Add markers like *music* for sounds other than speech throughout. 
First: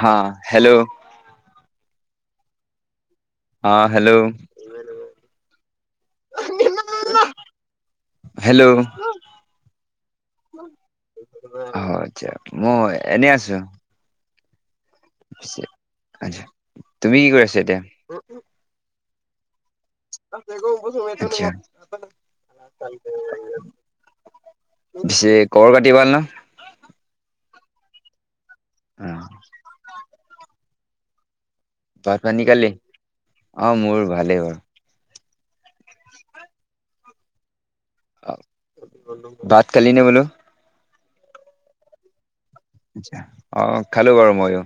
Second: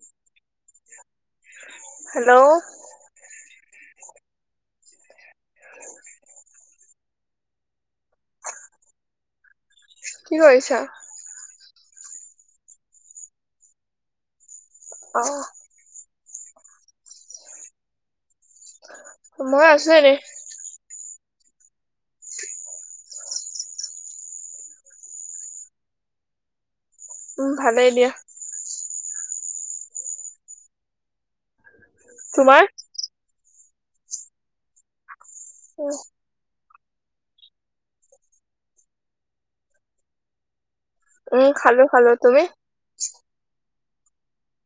হা hello. Hello. অ', hello. Hello. কি কৰিছা? অ', আতছা মই এনেই আছো। অ'। আতছা তুমি কি কৰি আছা এতিয়া। মই আছো এনে। *inaudible* পিছে খবৰ খাতি ভাল ন। উম ভালেই দিয়া। অ ভাত পানী তোমাৰ? খালি? অ মোৰ ভালেই বাৰু। ভাত‌ খালি নে বোলো? উম, খালো খালো। তুমি? অ', খালো বাৰু মইও।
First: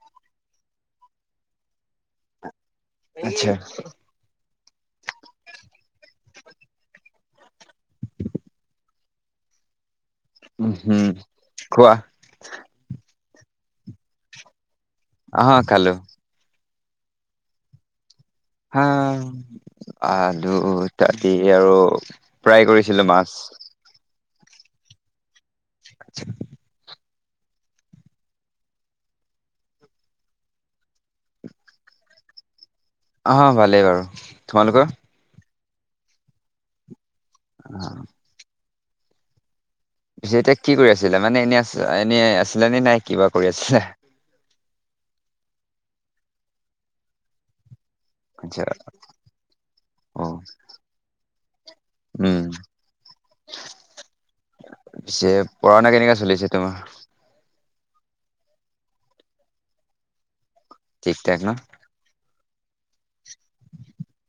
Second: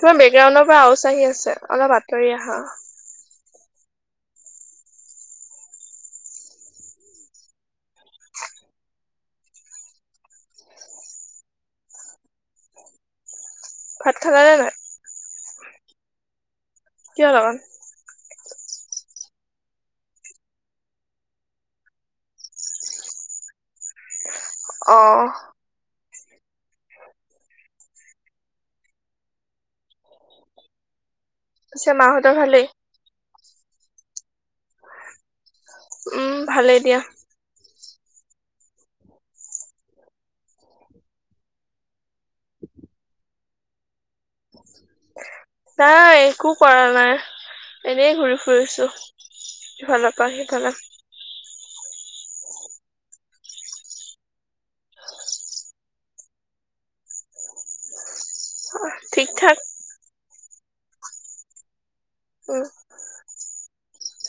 তোমাৰ বেকগ্ৰাউণ্ডৰ পৰা আওচ আহি আছে অলপ আঁতৰি আহা। আতচ্ছা। উম, হম কোৱা। ভাত খালা নে নাই? অহ খালো। কিহৰ লগত? হা? আলু ইত্যাদি আৰু ফ্ৰাই কৰিছিলো মাছ। অহ। *unintelligible* পিছে মাহঁতৰ ভালেই? অ', ভালেই বাৰু। তোমালোকৰ? উম, ভালেই দিয়া। অ'। পিছে এতিয়া কি কৰি আছিলে মানে এনে আ এনেই আছিলা নে নাই কিবা কৰি আছিলা? নাই একো কৰা নাই। এনেই ঘূৰি আচ্ছা ফুৰিছো ইফালৰ অ পৰা সিফালে। উম। পিছে পঢ়া শুনা কেনেকা চলিছে তোমাৰ? অ', ঠিক ঠাক। ঠিক ঠাক ন? উম,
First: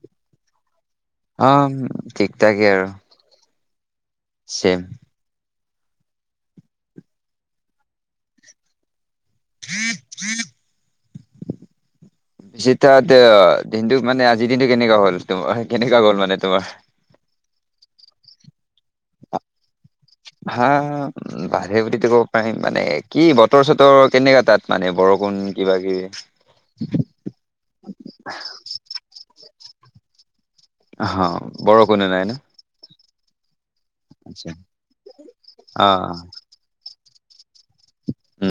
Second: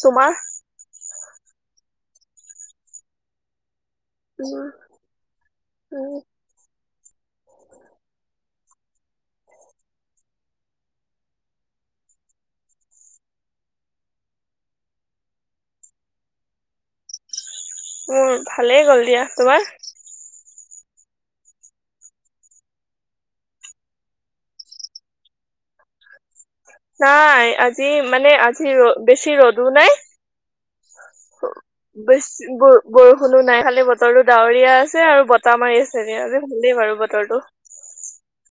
তোমাৰ? অ', ঠিক থাকেই আৰু উম চেম। উম। *inaudible* *unintelligible* দিনটো মানে আজিৰ দিনটো কেনেকা হ'ল তোমাৰ কেনেকা গ'ল মানে তোমাৰ? মোৰ ভালেই গ'ল দিয়া। তোমাৰ? হা বাহে উ ক'ব পাৰিম মানে কি বতৰ চতৰ কেনেককা তাত মানে বৰষুণ কিবা কিবি। নাই আজি মানে আজি ৰ বেছি ৰ'দো নাই অহ বৰষুণো নাই ন বেছি ব-বৰ শুনো নাই খালি বতৰো আচ্ছা ডাৱৰীয়া আছে আৰু বতাহ মাৰি অ আছে ভালেই বাৰু বতৰটো। উম।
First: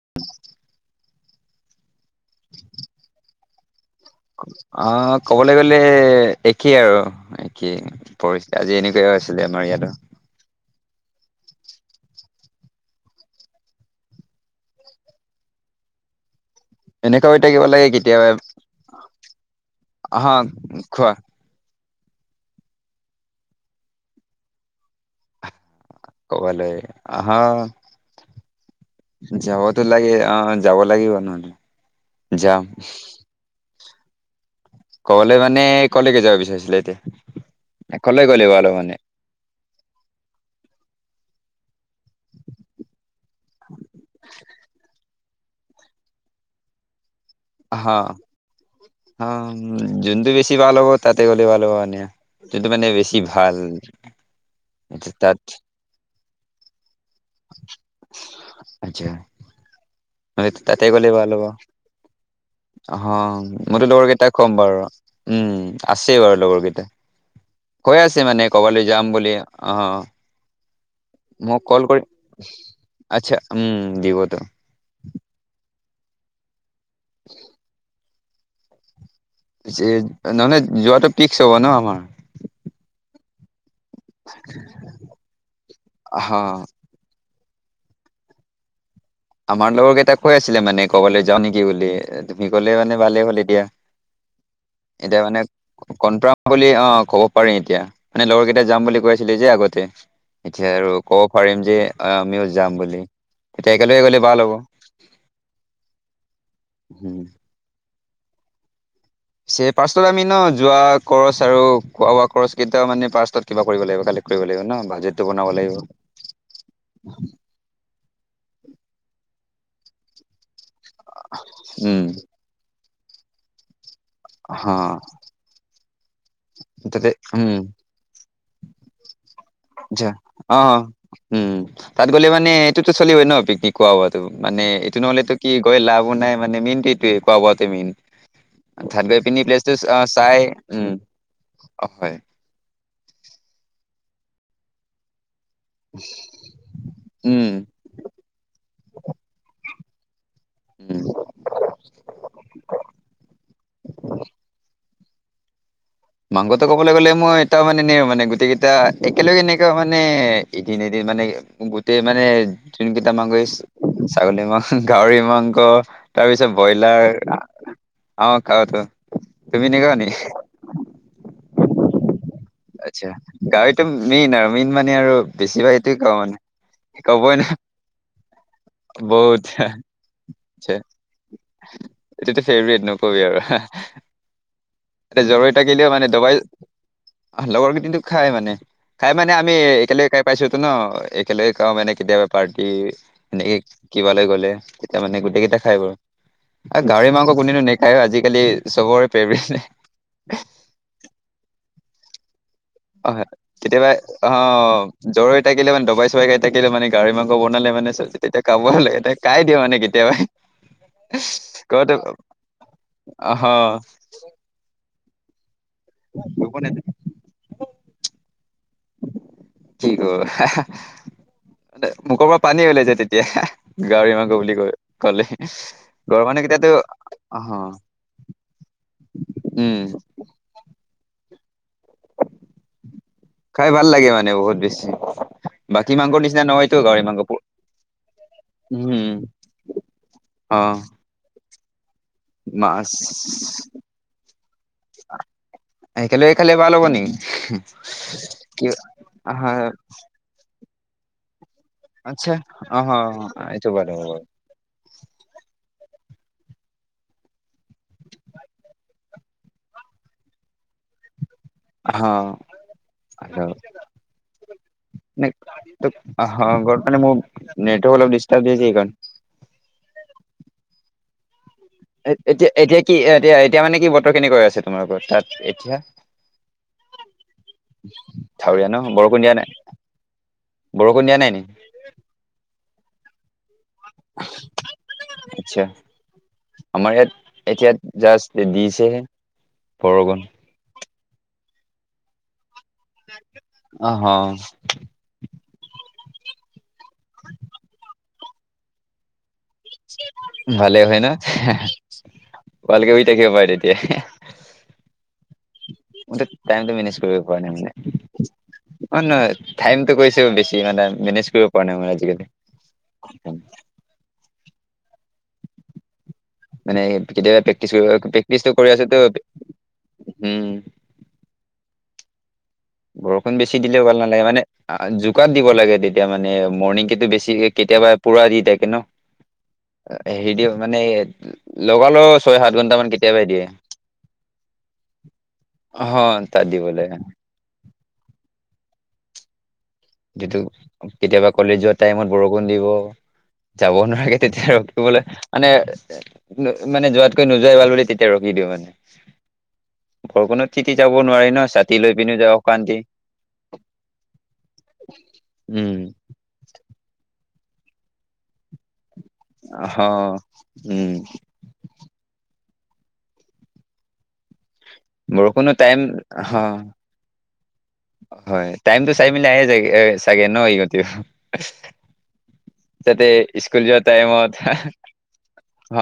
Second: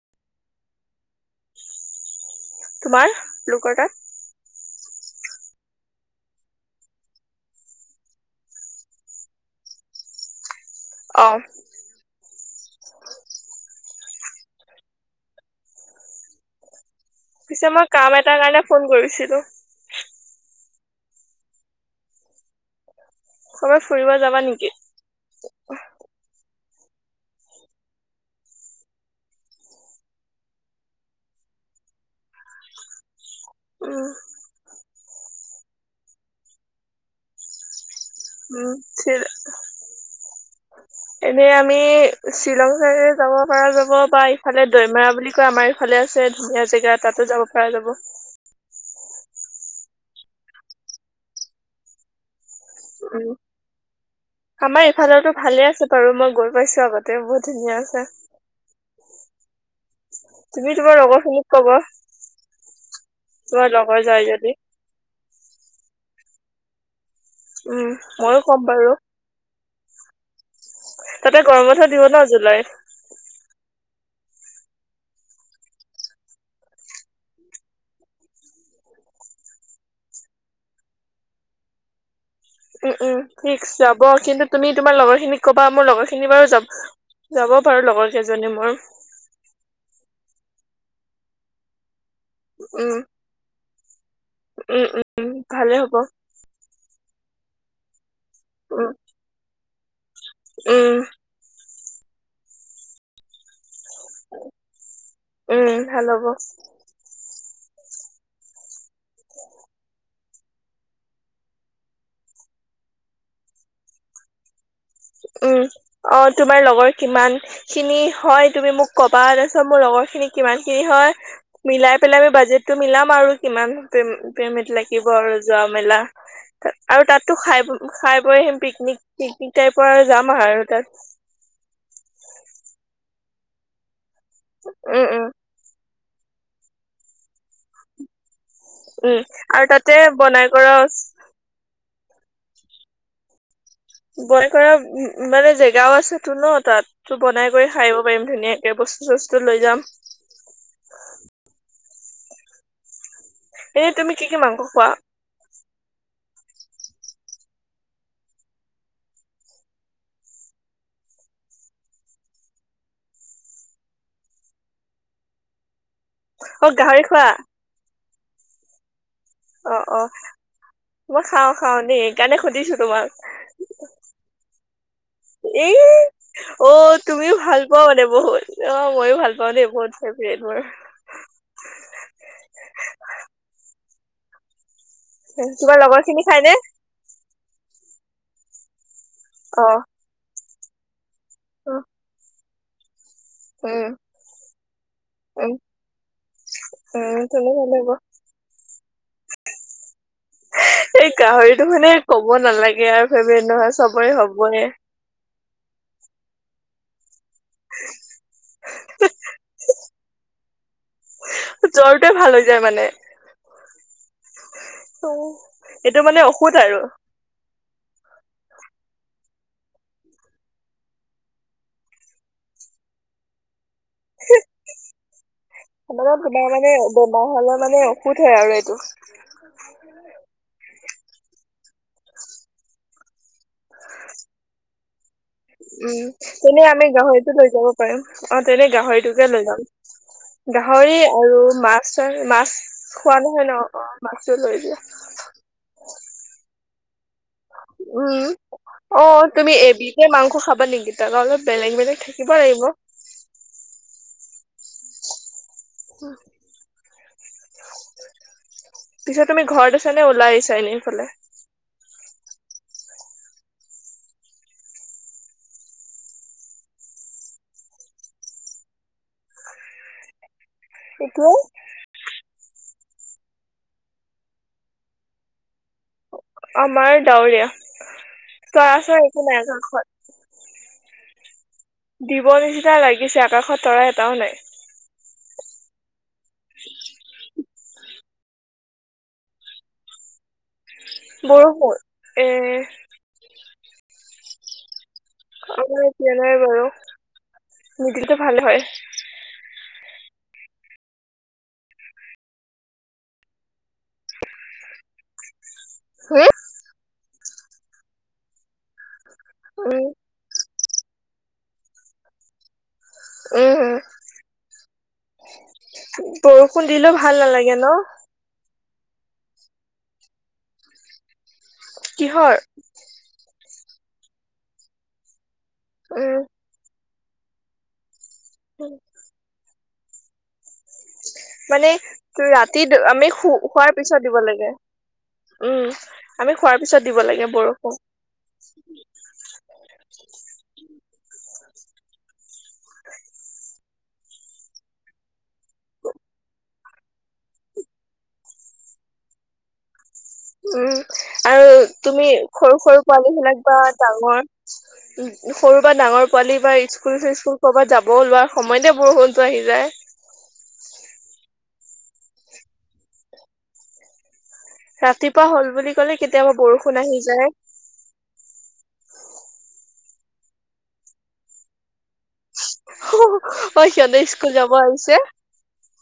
তোমাৰ *inaudible* অ', ক'বলৈ গলে একেই আৰু একেই পৰিস্থিতি আজি এনেকুৱা আছিলে। ইয়াতো। অ'। এনেকুৱা হৈ থাকিব পিছে মই লাগে কাম কেতিয়াবা, এটাৰ কাৰণে ফোন কৰিছিলো আহা খোৱা। ক'বাত ফুৰিব যাবা নেকি? বলে আহা। যাবতো লাগে অ' যাব লাগিব নহ'লে যাম। উম। কবালে মানে কলেকে যাব বিচাৰিছিলে এতিয়া? কলৈ গ'লে উ ভাল হ'ব মানে *unintelligible* এনে আমি শ্বিলং চাইৰে যাব পাৰা যাব বা ইফালে দৈমাৰা বুলি কয় আমা এইফালে আছে। এ ধুনীয়া জেগা তাতো যাব পা যাব। অ' জোনটো বেছি ভাল হ'ব তাতে গ'লে ভাল হ'ব মানে। তেটো মানে বেছি উম ভাল। আমাৰ ইফালৰতো তাত ভালে আছে বাৰু মই গৈ পাইছো আগত তে বুধ বৃহছ আচ্ছা তুমি তোমাৰ লগৰখিনিক ক'বা। হ তোমাৰ মইতো লগৰ যায় কেইটাক যদি কম বাৰু। উ আছে বাৰু লগৰ কেইটা। উম কৈ আছে ময়ো মানে ক'ম বাৰু ক'বালৈ যাম বুলি অ'। তাতে মই গৰম বন্ধ কল কৰি, দিব ন জুলাইত আচ্ছা উম দিবতো। *inaudible* নহ'লে যোৱাটো পিক্স হ'ব ন আমাৰ? উ, উ ফিক্স যাব কিন্তু তুমি তোমাৰ লগৰ খিনিক ক'বা, মোৰ লগৰ খিনি হা বাৰু যাব যাব পাৰো লগৰ কেইজনী মোৰ। আমাৰ লগৰ কেইটাক কৈ আছিলে মানে ক'বালৈ যাওঁ নেকি বুলি। তুমি ক'লে উম মানে ভালে হ'ল এতিয়া। উম এতিয়া উম মানে ভালে হ'ব কনপ্ৰা বুলি অ' ক'ব পাৰিম এতিয়া, মানে লগৰ কেইটা যাম উম বুলি কৈ আছিলে যে আগতে, এতিয়া আৰু উম ক'ব পাৰিম যে অ' আমিও যাম বুলি, এতিয়া কেলগে গ'লে ভাল হ'ব, উম ভাল হ'ব হ। ছে পাৰ্ষ্টত আমি ন যোৱা কৰচ আৰু খোৱা বোৱা কৰচ কেইটা মানে পাৰ্ষ্টত কিবা কৰিব লাগিব কাইলে। কইব লাইব ন? বাজেটটো উ, বনাব লাগিব অ' তোমাৰ লগৰ কিমান খিনি হয় তুমি মোক কবা তাচ ত' মোৰ লগৰ খিনি কিমান খিনি হয় মিলাই উম পেলাই আমি বাজেটটো মিলাম আৰু কিমান। পেম-পেমিট হা লাগিব আৰু যোৱা মেলা তাত, আৰু তাতে তাততো খাই-খাই *unintelligible* পিকনিক। পিকনিক টাইপৰ আৰু যা, যাম আৰু অ', তাত উ, উ তাত গ'লে মানে এটোতো চলিবই ন পিকনিক কোৱা বোৱাত। ত' মানে এইটো উম উম নহ'লেতো কি গৈ লাভো নাই মানে মেইন এইটোৱে কোৱা বোৱাটোৱে মেইন। অ' থাত গৈ উম পিন আৰু প্লেচটো তাতে আ চাই বনাই কৰা উ, অ' হয়। বয় কৰা উ মানে জেগাও আছেতো ন তাততো উম বনাই কৰি খাই আইব পাইম ধুনীয়াকে, বস্তু চস্তু লৈ যাম। উম এ তুমি কি কি মাংস খোৱা? মাংসতে ক'বলৈ গ'লে মই এটা মানে এনে মানে গোটেইকেইটা একেলগে এনেকুৱা মানে এদিন, এদিন মানে গোটেই মানে জোনকেইটা মাংগৈছ ছাগলী মাং, গাহৰি মাংস তাৰপিছত অ গাহৰি ব্ৰইলাৰ। খোৱা অ' কাউটো, তুমি অ নেগোৱা অ নি? মই খাওঁ খাওঁ দেই। কাণে সুধিছো তোমাক। আচ্ছা গাহৰিটো মেইন আৰু মেইন মানে আৰু বেছিভাগ এই অ' এইটোৱে খাওঁ মানে তো তুমিও ক'বই ন ভাল পোৱা মানে বহুত। অ' ময়ো ভাল বহুত পাওঁ দেই বহুত ফেভৰেট মোৰ। এইটো ফেভৰেট নকবি আৰু এ তোমাৰ জৰৈটাকিলেও *unintelligible* লগৰ মানে খিনি দবাই খাই নে লগৰ কেইটু *unintelligible* খাই মানে খাই মানে আমি অ একেলগে খাই পাইছো ত ন একেলগে খাওঁ উম মানে কেতিয়াবা পাৰ্টি এনেকে কিবা লৈ গ'লে তেতিযা মানে গোটেই উম কেইটা খাই বাৰু গাহৰি উম মাংস তেনে কোনিনো ভাল হ'ব নেখায় আজিকালি চবৰে ফেভৰেট এই গাহৰিটো মানে ক'ব নালাগে আও অ ফেবেদ নহয় কেতিয়াবা চবৰে অ হবই। জ্বৰ হৈ থাকিলে মানে দবাই চবাই খাই থাকিলে মানে গাহৰি মাংস বনালে মানে চ-তেতিয়া কাবই লাগে তে কাই দিওঁ মানে কেতিয়াবা। কতে, জ্বৰটোৱে ভাল হৈ যায় মানে অ' হ। অ' এটো মানে অসুদ আৰু। কি কৰ, মানে মুখৰ পৰা পানী ওলাই যায় তেতিয়া। গাহৰি মাংক বুলি কয় ক'লে, মানে ঘৰ মানুৱে তোমাৰ মানে কেতিয়াতো বেমাৰ অ' হ'লে হ। মানে ঔষধ হয় *unintelligible* খাই ভাল লাগে মানে বহুত বেছি বাকী উম মাংসৰ নিচিনা তেনে নহয়তো আমি গাহৰি মাংস গাহৰিটো লৈ যাব পাৰিম অ তেনে উম গাহৰিটোকে লৈ যাম। অ গাহৰি আৰু মাছ, মাছ খোৱা নহয় ন অ মাছটো লৈ দিয়া কিবা ল'ব নকি উম অ আহ তুমি এবিষে *unintelligible* মাংস খাবা নেকি তাৰা অলপ বেলেগ বেলেগ থাকিব আচ্ছা লাগিব। অ এইটো ব হব উম পিছে তুমি ঘৰত আছ নে ওলাই আহিছা এনেই ইফালে অ *unintelligible* ঘাৰত মানে মোৰ নেটৱৰ্ক অলপ দিষ্টৰব *unintelligible* এইটো এতিয়া এতিয়া কি এতিয়া এতিয়া মানে কি বতৰ কেনেকৈ আছে তোমালোকৰ তাত এতিয়া আমাৰ ডাৱৰীয়া। ডাউৰীয়া তৰা ন চৰা একো বৰষুণ দিয়া নাই আকাশত। ব গনিয়া *unintelligible* নাই নাই দিব নিচিনা লাগিছে আকাশত তৰাই এটাও নাই আচ্ছা আমাৰ ইয়াত এতিয়া জাষ্ট দিছেহে বৰষুণ বৰষুণ এ আহ আহ অ এতিয়া নাই বাৰু মিদিনটো *unintelligible* ভাল হয় ভালে হয় ন, ভালকে শুই থাকিব পাই তেতিয়া, ম হুম? টাইমটো মেনেজ কৰিব পৰা নাই মানে, অ নহয় উম টাইমতো গৈছে বেছি মানে মেনেজ কৰিব পৰা নাই। মোৰ আজিকালি, উম উম বৰষুণ মানে দিলেও ভাল কেতিয়াবা নালাগে প্ৰেক্টিচ ন। কৰিব প্ৰেক্টিচটো কৰি আছো। উম কিহৰ বৰষুণ বেছি দিলেও ভাল নালাগে মানে জোকাত দিব লাগে তেতিয়া উম মানে মৰ্ণিং কে। বেছি কেতিয়াবা পোৰা দি থাকে ন। হেৰি দি মানে মানে লগালগ ছয় সাত ৰাতিত ঘন্টামান আমি কেতিয়াবাই দিয়ে শোৱাৰ পিছত দিব লাগে। উম আমি খোৱাৰ পিছত দিব লাগে বৰষুণ। যিটো কেতিয়াবা কলেজৰ টাইমত বৰষুণ দিব। যাব নোৱাৰে তেতিয়া ৰখিবলৈ মানে, মানে যোৱাতকৈ নোযোৱাই ভাল বুলি। তেতিয়া ৰখিব। দিবানে উ উম নোৱাৰি ন আৰু ছাতি লৈ তুমি পিনে যাওঁ সৰু, অশান্তি। সৰু পোৱালিবিলাক বা ডাঙৰ, উ সৰু বা ডাঙৰ পোৱালি বা স্কুল চিস্কুল কৰ'বাত যাব লোৱাৰ সময়তে বৰষুণ। হ, উম ৰাতিপুৱা হল বৰষুণো বুলি টাইম ক'লে কেতিয়াবা হ বৰষুণ আহি যায়। হয় টাইমটো চাই মেলি আহে যায় চাগে ন ইহতে অ সিহঁতে টাইমত স্কুল যাব আহিছে। অ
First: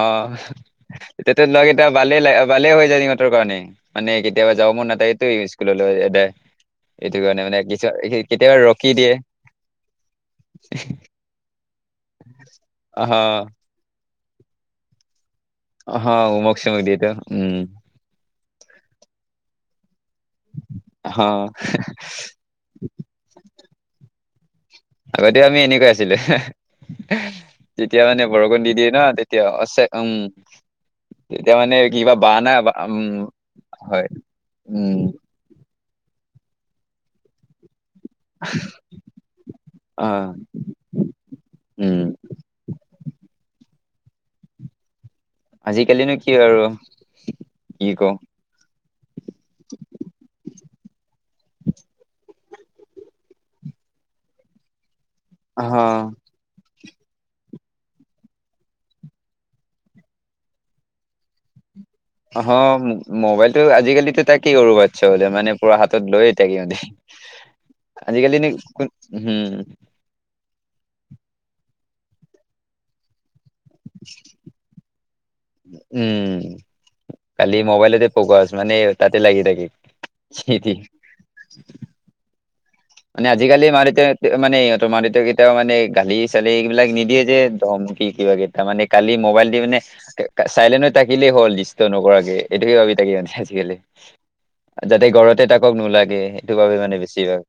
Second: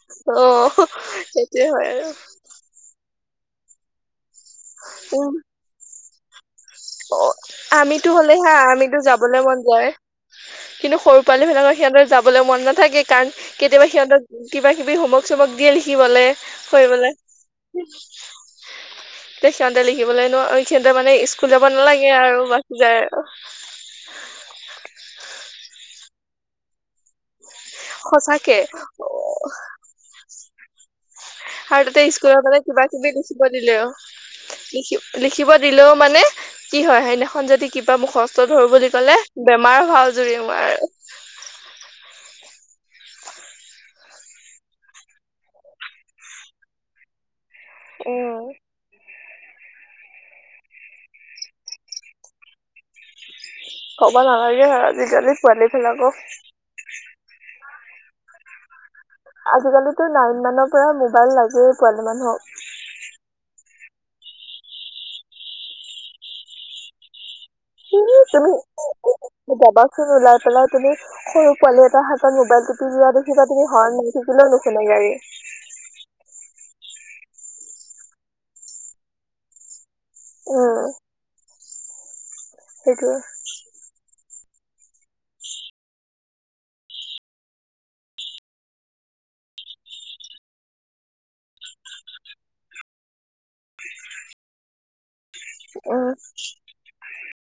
তেতিয়া সেইটোয়ে লগত হয় এতিয়া আৰু ভালে হৈ যায়। কাৰণে মানে, কেতিয়াবা যাবৰ মন নাথাকেতো উম স্কুললৈ এনে অ আমিতো হলে হা ৰখি আমিতো দিয়ে যাবলে মন যায়। কিন্তু সৰু পোৱালি বিলাকৰ সিহঁতৰ যাবলৈ মন নাথাকে। অহ কাৰণ কেতিয়াবা সিহঁতৰ কিবা কিবা কিবি হব চবকে অহ লিখিবলে হোমৱৰ্ক চোমৱৰ্ক দিয়েতো কৰিবলে। উম তে সিহঁতে লিখিবলৈ। নোৱাৰ সিহঁতে মানে অহ স্কুল যাব নালাগে আৰু বাকি যায় আৰু ই আগতেও আমি এনেকৈ আছিলো। তেতিয়া মানে সঁচাকে বৰষুণ দি দিয়ে ন তেতিয়া, উম তেতিয়া মানে আৰু তাতে কিবা স্কুলৰ বাহানা পৰা বা- কিবা উম কিবি লিখিব দিলে অ, হয় উম লিখিব দিলেও মানে কি হয় সেইদিনাখন যদি, কিবা মুখস্থ ধৰো বুলি ক'লে বেমাৰ অ ভাও জুৰি মই আৰু উম আজিকালিনো কি আৰু অ উ ক'ব নালাগে আৰু আজিকালি পোৱালি অহ বিলাকক। আজিকালিতো নাইন মানৰ পৰা মোবাইল লাগে। অ মোবাইল আজিকালিতো তাকেই কৰো পাচত মানে পুৰা হাতত লৈ থাকে সিহঁতে আজিকালি নো তুমি কোন উম কবলাচোন ওলাই পেলা তুমি সৰু পোৱালী এটা হাতত মোবাইল টিপি দিয়া দেখিবা তুমি হৰ দি থাকিলেও নুশুুনে গাড়ী উম, খালি মোবাইলেতে ফকাচ মানে তাতে লাগি থাকে। সেতি উম *unintelligible* সেইটোৱে মানে আজিকালি মা দেউতাই মানে ইহঁতৰ মা দেউতা কেতিয়াও মানে গালি চালি এইবিলাক নিদিয়ে যে ধমিকি কিবা কেইটা মানে কালি মোবাইল দি মানে চাইলেন থাকিলেই হ'ল দুষ্ট নকৰাকে। এইটোকে ভাবি থাকে মানে আজিকালি। যাতে ঘৰতে থাকক নোলাগে। সেইটো ভাবি মানে বেছি ভাগ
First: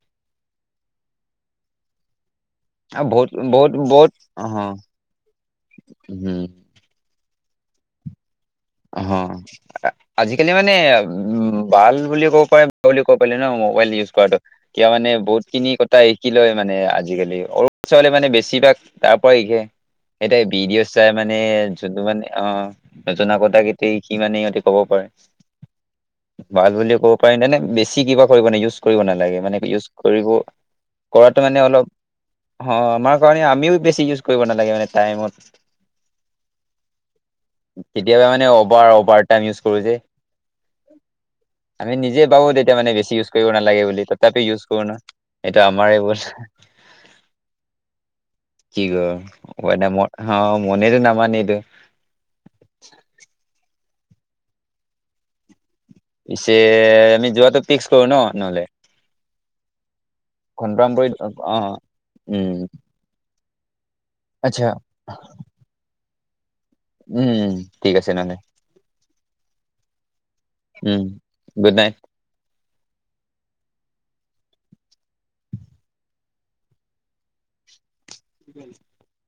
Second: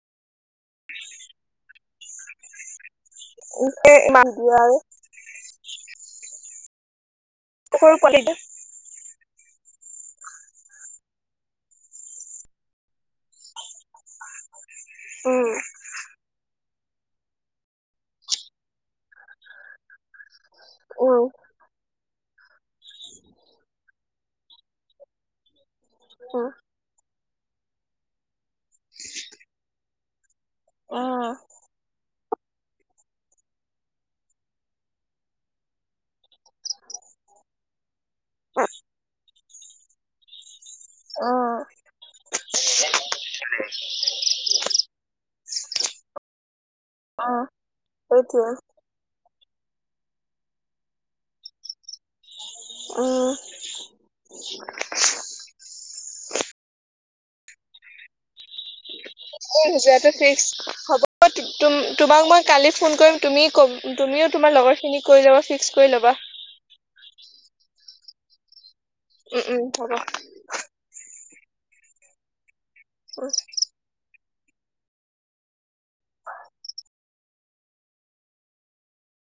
আৰু বহুত, বহুত, বহুত, উম দিয়া অ আৰু উম স কলেজ অ আজিকালি মানে উ ভাল বুলি ক'ব পাৰে বুলি কব পাৰে ন মবাইল কিয় মানে বহুত উম খিনি কথা শিকি লয় মানে আজিকালি সৰু ছোৱালী মানে বেছিভাগ তাৰ পৰা শিকে এটাই ভিডিঅ' চাই উম মানে যোনটো মানে অ নজনা আগত কাকেইট *unintelligible* সি মানে সিহঁতে ক'ব পাৰে উম ভাল বুলি ক'ব বেছি কিবা কৰিব ইজ কৰিব নালাগে মানে ইজ কৰিব কৰাটো মানে অলপ অ আমাৰ কাৰণে আমিও বেছি ইউজ কৰিব নালাগে মানে টাইমত কেতিয়াবা মানে উম অভাৰ অভাৰ ইউজ কৰো যে উম আমি নিজে পাবো *unintelligible* তেতিয়া মানে বেছি ইউজ কৰিব নালাগে বুলি ত তাপি ইউজ কৰো ন এইটো আমাৰে ভুল অ সেইটোযে কি অ এ ম মনে *unintelligible* যো ন মন উ পিছে আমি যোৱাতটো ফিক্স কৰো ন নহ'লে। যোৱাটো ফিক্স কনফাৰ্ম হ'ব, কৰি অ তোমাক মই উম কালি ফোন কৰিম তুমি ক তুমিও তোমাৰ আচ্ছা লগৰখিনি কৈ লাবা ফিক্স কৰি ল'বা। উম ঠিক আছে নহলে। উম উম হ'ব। উম গুড নাইট। অ কিিক *unintelligible*